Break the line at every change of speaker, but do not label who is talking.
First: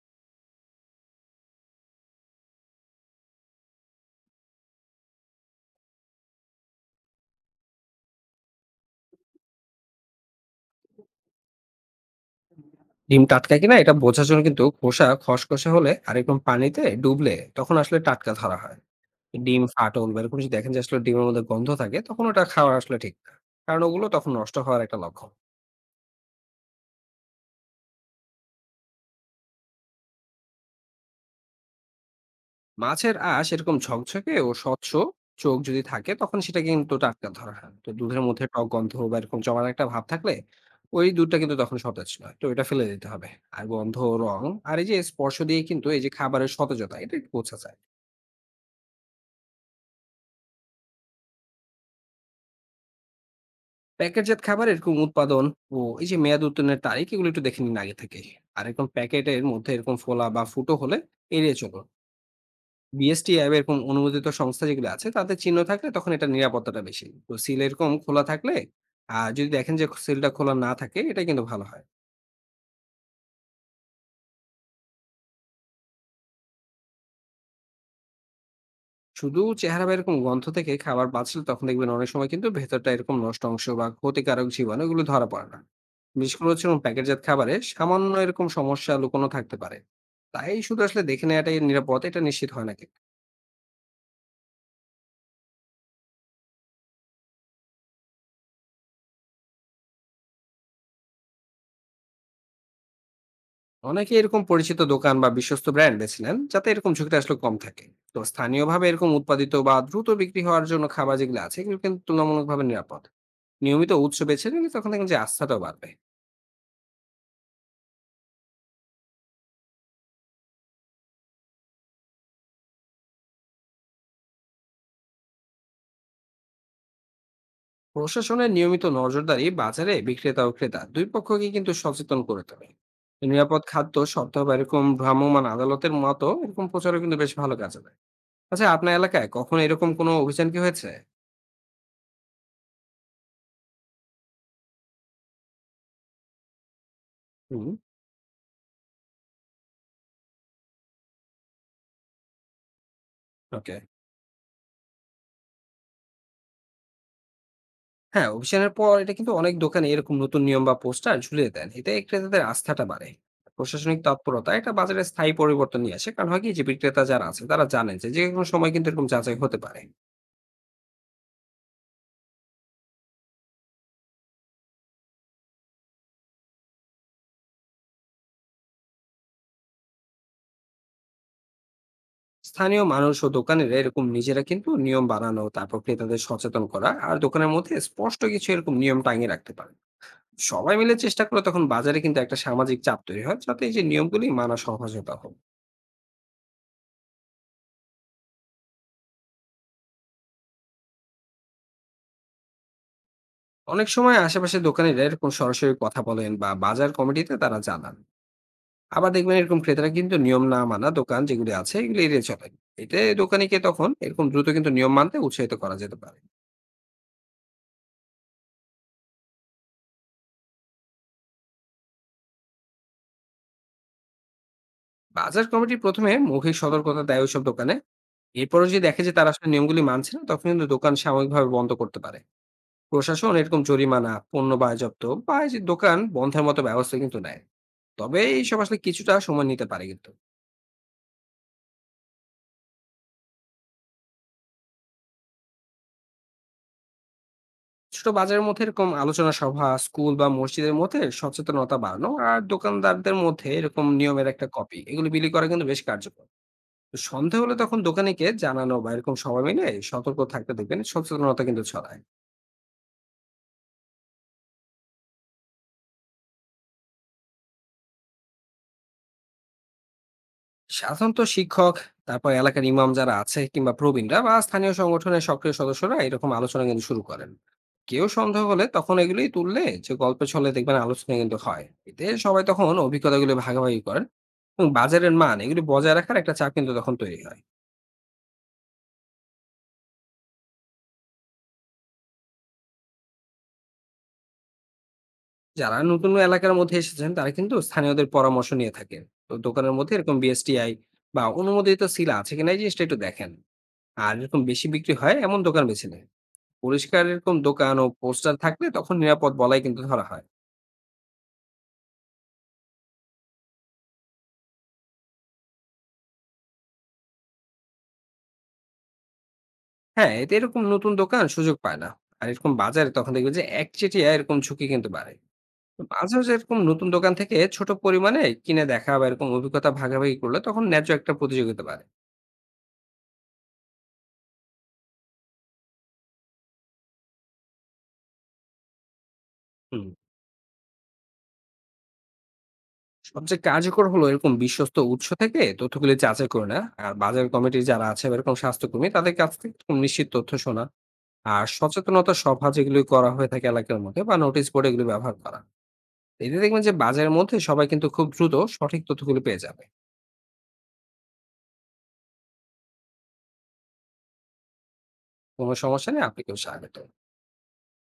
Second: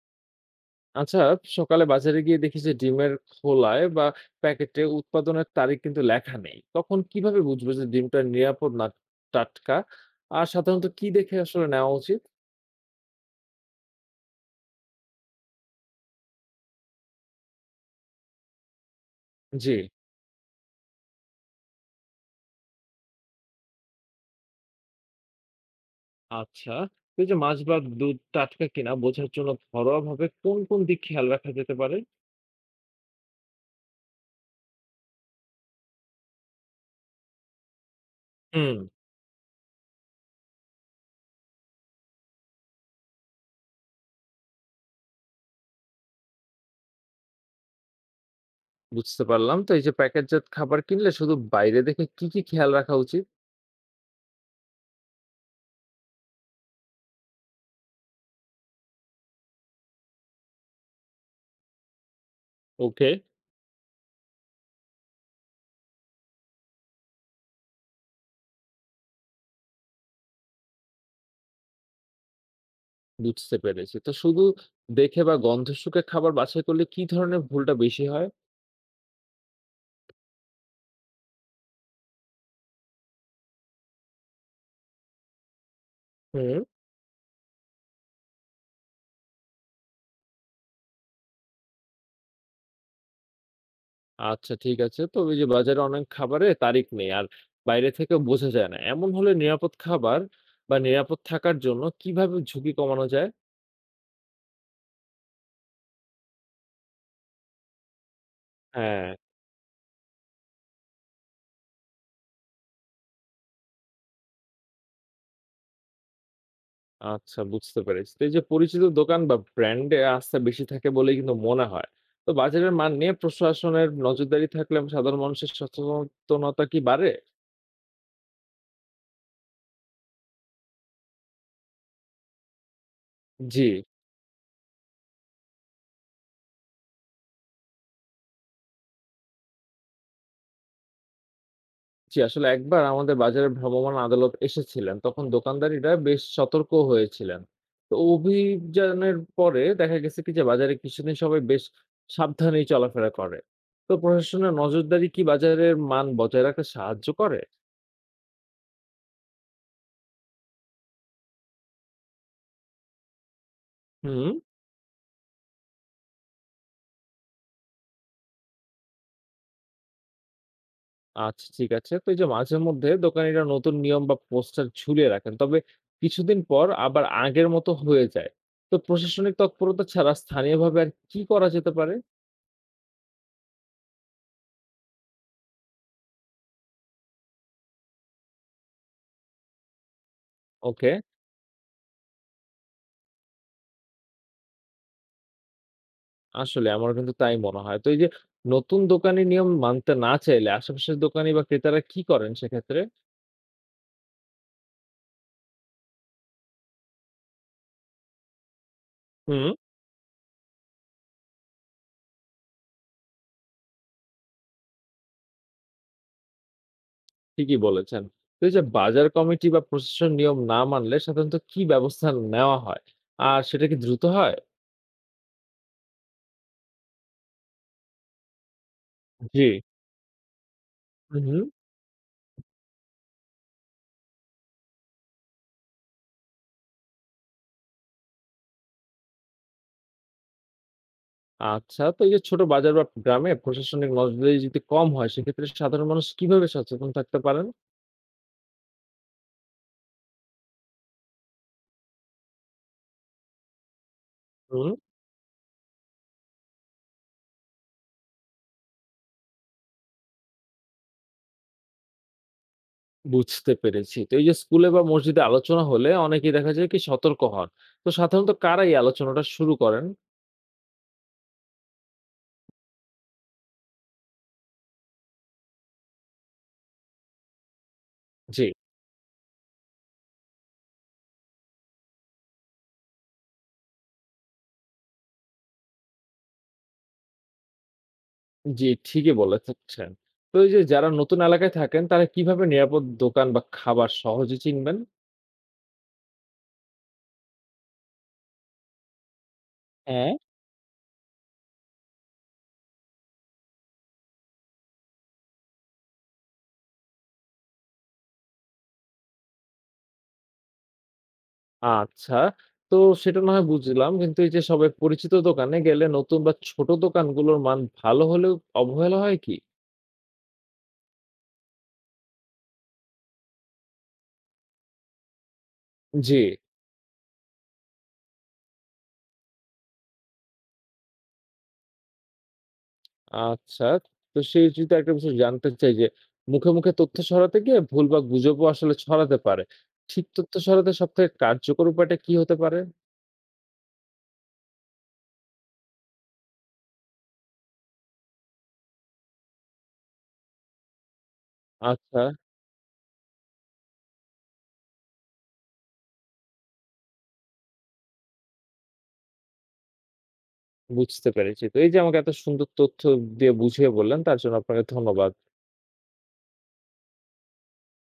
আচ্ছা, সকালে বাজারে গিয়ে দেখি যে ডিমের খোলায় বা প্যাকেটে উৎপাদনের তারিখ কিন্তু লেখা নেই। তখন কিভাবে বুঝবো যে ডিমটা নিরাপদ না টাটকা? আর সাধারণত কি দেখে আসলে নেওয়া উচিত?
ডিম টাটকা কিনা এটা বোঝার জন্য কিন্তু খোসা খসখসে হলে আর একদম পানিতে ডুবলে তখন আসলে টাটকা ধরা হয়। ডিম
জি,
ফাটল বা এরকম যদি দেখেন যে আসলে ডিমের মধ্যে গন্ধ থাকে তখন ওটা খাওয়া আসলে ঠিক না, কারণ ওগুলো তখন নষ্ট হওয়ার একটা লক্ষণ।
আচ্ছা। তো এই যে মাছ বা দুধ টাটকা কিনা বোঝার জন্য ঘরোয়াভাবে কোন দিক খেয়াল রাখা যেতে পারে?
মাছের আঁশ এরকম ঝকঝকে ও স্বচ্ছ চোখ যদি থাকে তখন সেটা কিন্তু টাটকা ধরা হয়। তো দুধের মধ্যে টক
হুম,
গন্ধ বা এরকম জমার একটা ভাব থাকলে ওই দুধটা কিন্তু তখন সতেজ নয়, তো এটা ফেলে দিতে হবে। আর গন্ধ, রং আর এই যে স্পর্শ দিয়ে কিন্তু এই যে খাবারের সতেজতা এটা বোঝা যায়।
বুঝতে পারলাম। তো এই যে প্যাকেটজাত খাবার কিনলে শুধু বাইরে দেখে কি খেয়াল রাখা উচিত?
প্যাকেটজাত খাবার এরকম উৎপাদন ও এই যে মেয়াদ উত্তীর্ণের তারিখ এগুলো একটু দেখে নিন আগে থেকে। আর এরকম প্যাকেটের মধ্যে এরকম ফোলা বা ফুটো হলে এড়িয়ে চলুন।
ওকে,
বিএসটি অ্যাপ এরকম অনুমোদিত সংস্থা যেগুলো আছে তাতে চিহ্ন থাকলে তখন এটা নিরাপত্তাটা বেশি। তো সিল এরকম খোলা থাকলে আর যদি দেখেন যে সিলটা খোলা না থাকে এটা কিন্তু ভালো হয়।
বুঝতে পেরেছি। তো শুধু দেখে বা গন্ধ শুঁকে খাবার বাছাই করলে কি ধরনের ভুলটা বেশি হয়?
শুধু চেহারা বা এরকম গন্ধ থেকে খাবার বাঁচলে তখন দেখবেন অনেক সময় কিন্তু ভেতরটা এরকম নষ্ট অংশ বা ক্ষতিকারক জীবাণু এগুলো ধরা পড়ে না। বিশেষ করে
হুম।
হচ্ছে এরকম প্যাকেটজাত খাবারে সামান্য এরকম সমস্যা লুকোনো থাকতে পারে। তাই শুধু আসলে দেখে নেওয়াটাই নিরাপদ এটা নিশ্চিত হয় না কিন্তু।
আচ্ছা ঠিক আছে। তো ওই যে বাজারে অনেক খাবারে তারিখ নেই আর বাইরে থেকেও বোঝা যায় না। এমন হলে নিরাপদ খাবার বা নিরাপদ থাকার জন্য কিভাবে ঝুঁকি কমানো যায়?
অনেকে এরকম পরিচিত দোকান বা বিশ্বস্ত ব্র্যান্ড বেছে নেন যাতে এরকম ঝুঁকিটা আসলে কম থাকে। তো স্থানীয়ভাবে এরকম
হ্যাঁ,
উৎপাদিত বা দ্রুত বিক্রি হওয়ার জন্য খাবার যেগুলো আছে এগুলো কিন্তু তুলনামূলকভাবে নিরাপদ। নিয়মিত উৎস বেছে নিলে তখন দেখেন যে আস্থাটাও বাড়বে।
আচ্ছা বুঝতে পেরেছি। তো এই যে পরিচিত দোকান বা ব্র্যান্ডে আস্থা বেশি থাকে বলেই কিন্তু মনে হয়। তো বাজারের মান নিয়ে প্রশাসনের নজরদারি থাকলে সাধারণ মানুষের সচেতনতা কি বাড়ে?
প্রশাসনের নিয়মিত নজরদারি বাজারে বিক্রেতা ও ক্রেতা দুই পক্ষকে কিন্তু সচেতন করে তোলে। নিরাপদ
জি।
খাদ্য সপ্তাহ বা এরকম ভ্রাম্যমাণ আদালতের মতো এরকম প্রচারও কিন্তু বেশ ভালো কাজে দেয়। আচ্ছা, আপনার এলাকায় কখনো এরকম কোনো অভিযান কি হয়েছে?
জি, আসলে একবার আমাদের বাজারে ভ্রাম্যমাণ আদালত এসেছিলেন, তখন দোকানদারিরা বেশ সতর্ক হয়েছিলেন।
হুম।
তো অভিযানের পরে দেখা গেছে কি যে বাজারে কিছুদিন সবাই বেশ সাবধানেই চলাফেরা করে।
ওকে।
তো প্রশাসনের নজরদারি কি বাজারের মান বজায় রাখতে সাহায্য করে?
হ্যাঁ, অভিযানের পর এটা কিন্তু অনেক দোকানে এরকম নতুন নিয়ম বা পোস্টার ঝুলিয়ে দেন, এতে ক্রেতাদের আস্থাটা বাড়ে। প্রশাসনিক
হুম,
তৎপরতা এটা বাজারে স্থায়ী পরিবর্তন নিয়ে আসে, কারণ হয় কি যে বিক্রেতা যারা আছে তারা জানেন যে যে কোনো সময় কিন্তু এরকম যাচাই হতে পারে।
আচ্ছা ঠিক আছে। তো এই যে মাঝে মধ্যে দোকানিরা নতুন নিয়ম বা পোস্টার ঝুলিয়ে রাখেন, তবে কিছুদিন পর আবার আগের মতো হয়ে যায়। তো প্রশাসনিক তৎপরতা ছাড়া স্থানীয়ভাবে আর কি করা যেতে পারে?
স্থানীয় মানুষ ও দোকানেরা এরকম নিজেরা কিন্তু নিয়ম বানানো তারপর ক্রেতাদের সচেতন করা আর দোকানের মধ্যে স্পষ্ট কিছু এরকম নিয়ম টাঙিয়ে রাখতে পারে। সবাই
ওকে।
মিলে চেষ্টা করে তখন বাজারে কিন্তু একটা সামাজিক চাপ তৈরি হয় যাতে এই যে নিয়মগুলি মানা সহজ হয় তখন।
আসলে আমারও কিন্তু তাই মনে হয়। তো এই যে নতুন দোকানি নিয়ম মানতে না চাইলে আশেপাশের দোকানি বা ক্রেতারা কি করেন সেক্ষেত্রে?
অনেক সময় আশেপাশে দোকানিরা এরকম সরাসরি কথা বলেন বা বাজার কমিটিতে তারা জানান। আবার দেখবেন
হুম।
এরকম ক্রেতারা কিন্তু নিয়ম না মানা দোকান যেগুলি আছে এগুলি এড়িয়ে চলে। এতে দোকানিকে তখন এরকম দ্রুত কিন্তু নিয়ম মানতে উৎসাহিত করা যেতে পারে।
ঠিকই বলেছেন। তো এই যে বাজার কমিটি বা প্রশাসন নিয়ম না মানলে সাধারণত কি ব্যবস্থা নেওয়া হয়? আর সেটা কি দ্রুত হয়?
বাজার কমিটি প্রথমে মৌখিক সতর্কতা দেয় ওইসব দোকানে। এরপরও যদি দেখে যে তারা
জি।
আসলে নিয়মগুলি মানছে না তখন কিন্তু দোকান
হুম।
সাময়িকভাবে বন্ধ করতে পারে। প্রশাসন এরকম জরিমানা, পণ্য বাজেয়াপ্ত বা এই যে দোকান বন্ধের মতো ব্যবস্থা কিন্তু নেয়। তবে এইসব আসলে কিছুটা সময় নিতে পারে কিন্তু।
আচ্ছা তো এই যে ছোট বাজার বা গ্রামে প্রশাসনিক নজরদারি যদি কম হয় সেক্ষেত্রে সাধারণ মানুষ কিভাবে সচেতন থাকতে পারেন?
ছোট বাজারের মধ্যে এরকম আলোচনা সভা, স্কুল বা মসজিদের মধ্যে সচেতনতা বাড়ানো আর দোকানদারদের মধ্যে এরকম নিয়মের একটা
হুম।
কপি এগুলো বিলি করা কিন্তু বেশ কার্যকর। তো সন্দেহ হলে তখন দোকানিকে জানানো বা এরকম সবাই মিলে সতর্ক থাকতে দেখবেন সচেতনতা কিন্তু ছড়ায়।
বুঝতে পেরেছি। তো এই যে স্কুলে বা মসজিদে আলোচনা হলে অনেকেই দেখা যায় কি সতর্ক হন। তো সাধারণত কারা এই আলোচনাটা শুরু করেন?
সাধারণত শিক্ষক, তারপর এলাকার ইমাম যারা আছে কিংবা প্রবীণরা বা স্থানীয় সংগঠনের সক্রিয় সদস্যরা এরকম আলোচনা কিন্তু শুরু করেন। কেউ সন্দেহ
জি,
হলে তখন এগুলি তুললে যে গল্পের ছলে দেখবেন আলোচনা কিন্তু হয়। এতে সবাই তখন অভিজ্ঞতাগুলো ভাগাভাগি করেন এবং বাজারের মান এগুলি বজায় রাখার একটা চাপ কিন্তু তখন তৈরি হয়।
জি, ঠিকই বলেছেন। তো এই যে যারা নতুন এলাকায় থাকেন তারা কিভাবে নিরাপদ দোকান বা খাবার সহজে চিনবেন?
যারা নতুন এলাকার মধ্যে এসেছেন তারা কিন্তু স্থানীয়দের পরামর্শ নিয়ে থাকেন। তো দোকানের মধ্যে
হ্যাঁ।
এরকম বিএসটিআই বা অনুমোদিত সিল আছে কিনা এই জিনিসটা একটু দেখেন। আর এরকম বেশি বিক্রি হয় এমন দোকান বেছে নিন। পরিষ্কার এরকম দোকান ও পোস্টার থাকলে তখন নিরাপদ বলাই কিন্তু ধরা হয়।
আচ্ছা, তো সেটা না হয় বুঝলাম। কিন্তু এই যে সবাই পরিচিত দোকানে গেলে নতুন বা ছোট দোকানগুলোর মান ভালো হলেও অবহেলা হয় কি?
হ্যাঁ, এতে এরকম নতুন দোকান সুযোগ পায় না। আর এরকম বাজারে তখন দেখবেন যে একচেটিয়া এরকম ঝুঁকি কিন্তু বাড়ে। তো মাঝে
জি,
মাঝে এরকম নতুন দোকান থেকে ছোট পরিমাণে কিনে দেখা বা এরকম অভিজ্ঞতা ভাগাভাগি করলে তখন ন্যায্য একটা প্রতিযোগিতা বাড়ে।
আচ্ছা। তো সেই যদি একটা বিষয় জানতে চাই যে মুখে তথ্য ছড়াতে গিয়ে ভুল বা গুজবও আসলে ছড়াতে পারে।
হুম।
ঠিক তথ্য ছড়াতে সবথেকে কার্যকর উপায়টা কি হতে পারে?
সবচেয়ে কার্যকর হলো এরকম বিশ্বস্ত উৎস থেকে তথ্যগুলি যাচাই করে না। আর বাজার কমিটি যারা আছে বা এরকম স্বাস্থ্যকর্মী তাদের কাছ থেকে এরকম নিশ্চিত তথ্য শোনা। আর
আচ্ছা।
সচেতনতা সভা যেগুলি করা হয়ে থাকে এলাকার মধ্যে বা নোটিশ বোর্ড এগুলি ব্যবহার করা। এতে দেখবেন যে বাজারের মধ্যে সবাই কিন্তু খুব দ্রুত সঠিক তথ্যগুলো পেয়ে যাবে।
বুঝতে পেরেছি। তো এই যে আমাকে এত সুন্দর তথ্য দিয়ে বুঝিয়ে বললেন তার জন্য আপনাকে ধন্যবাদ।
কোনো সমস্যা নেই, আপনাকেও স্বাগত।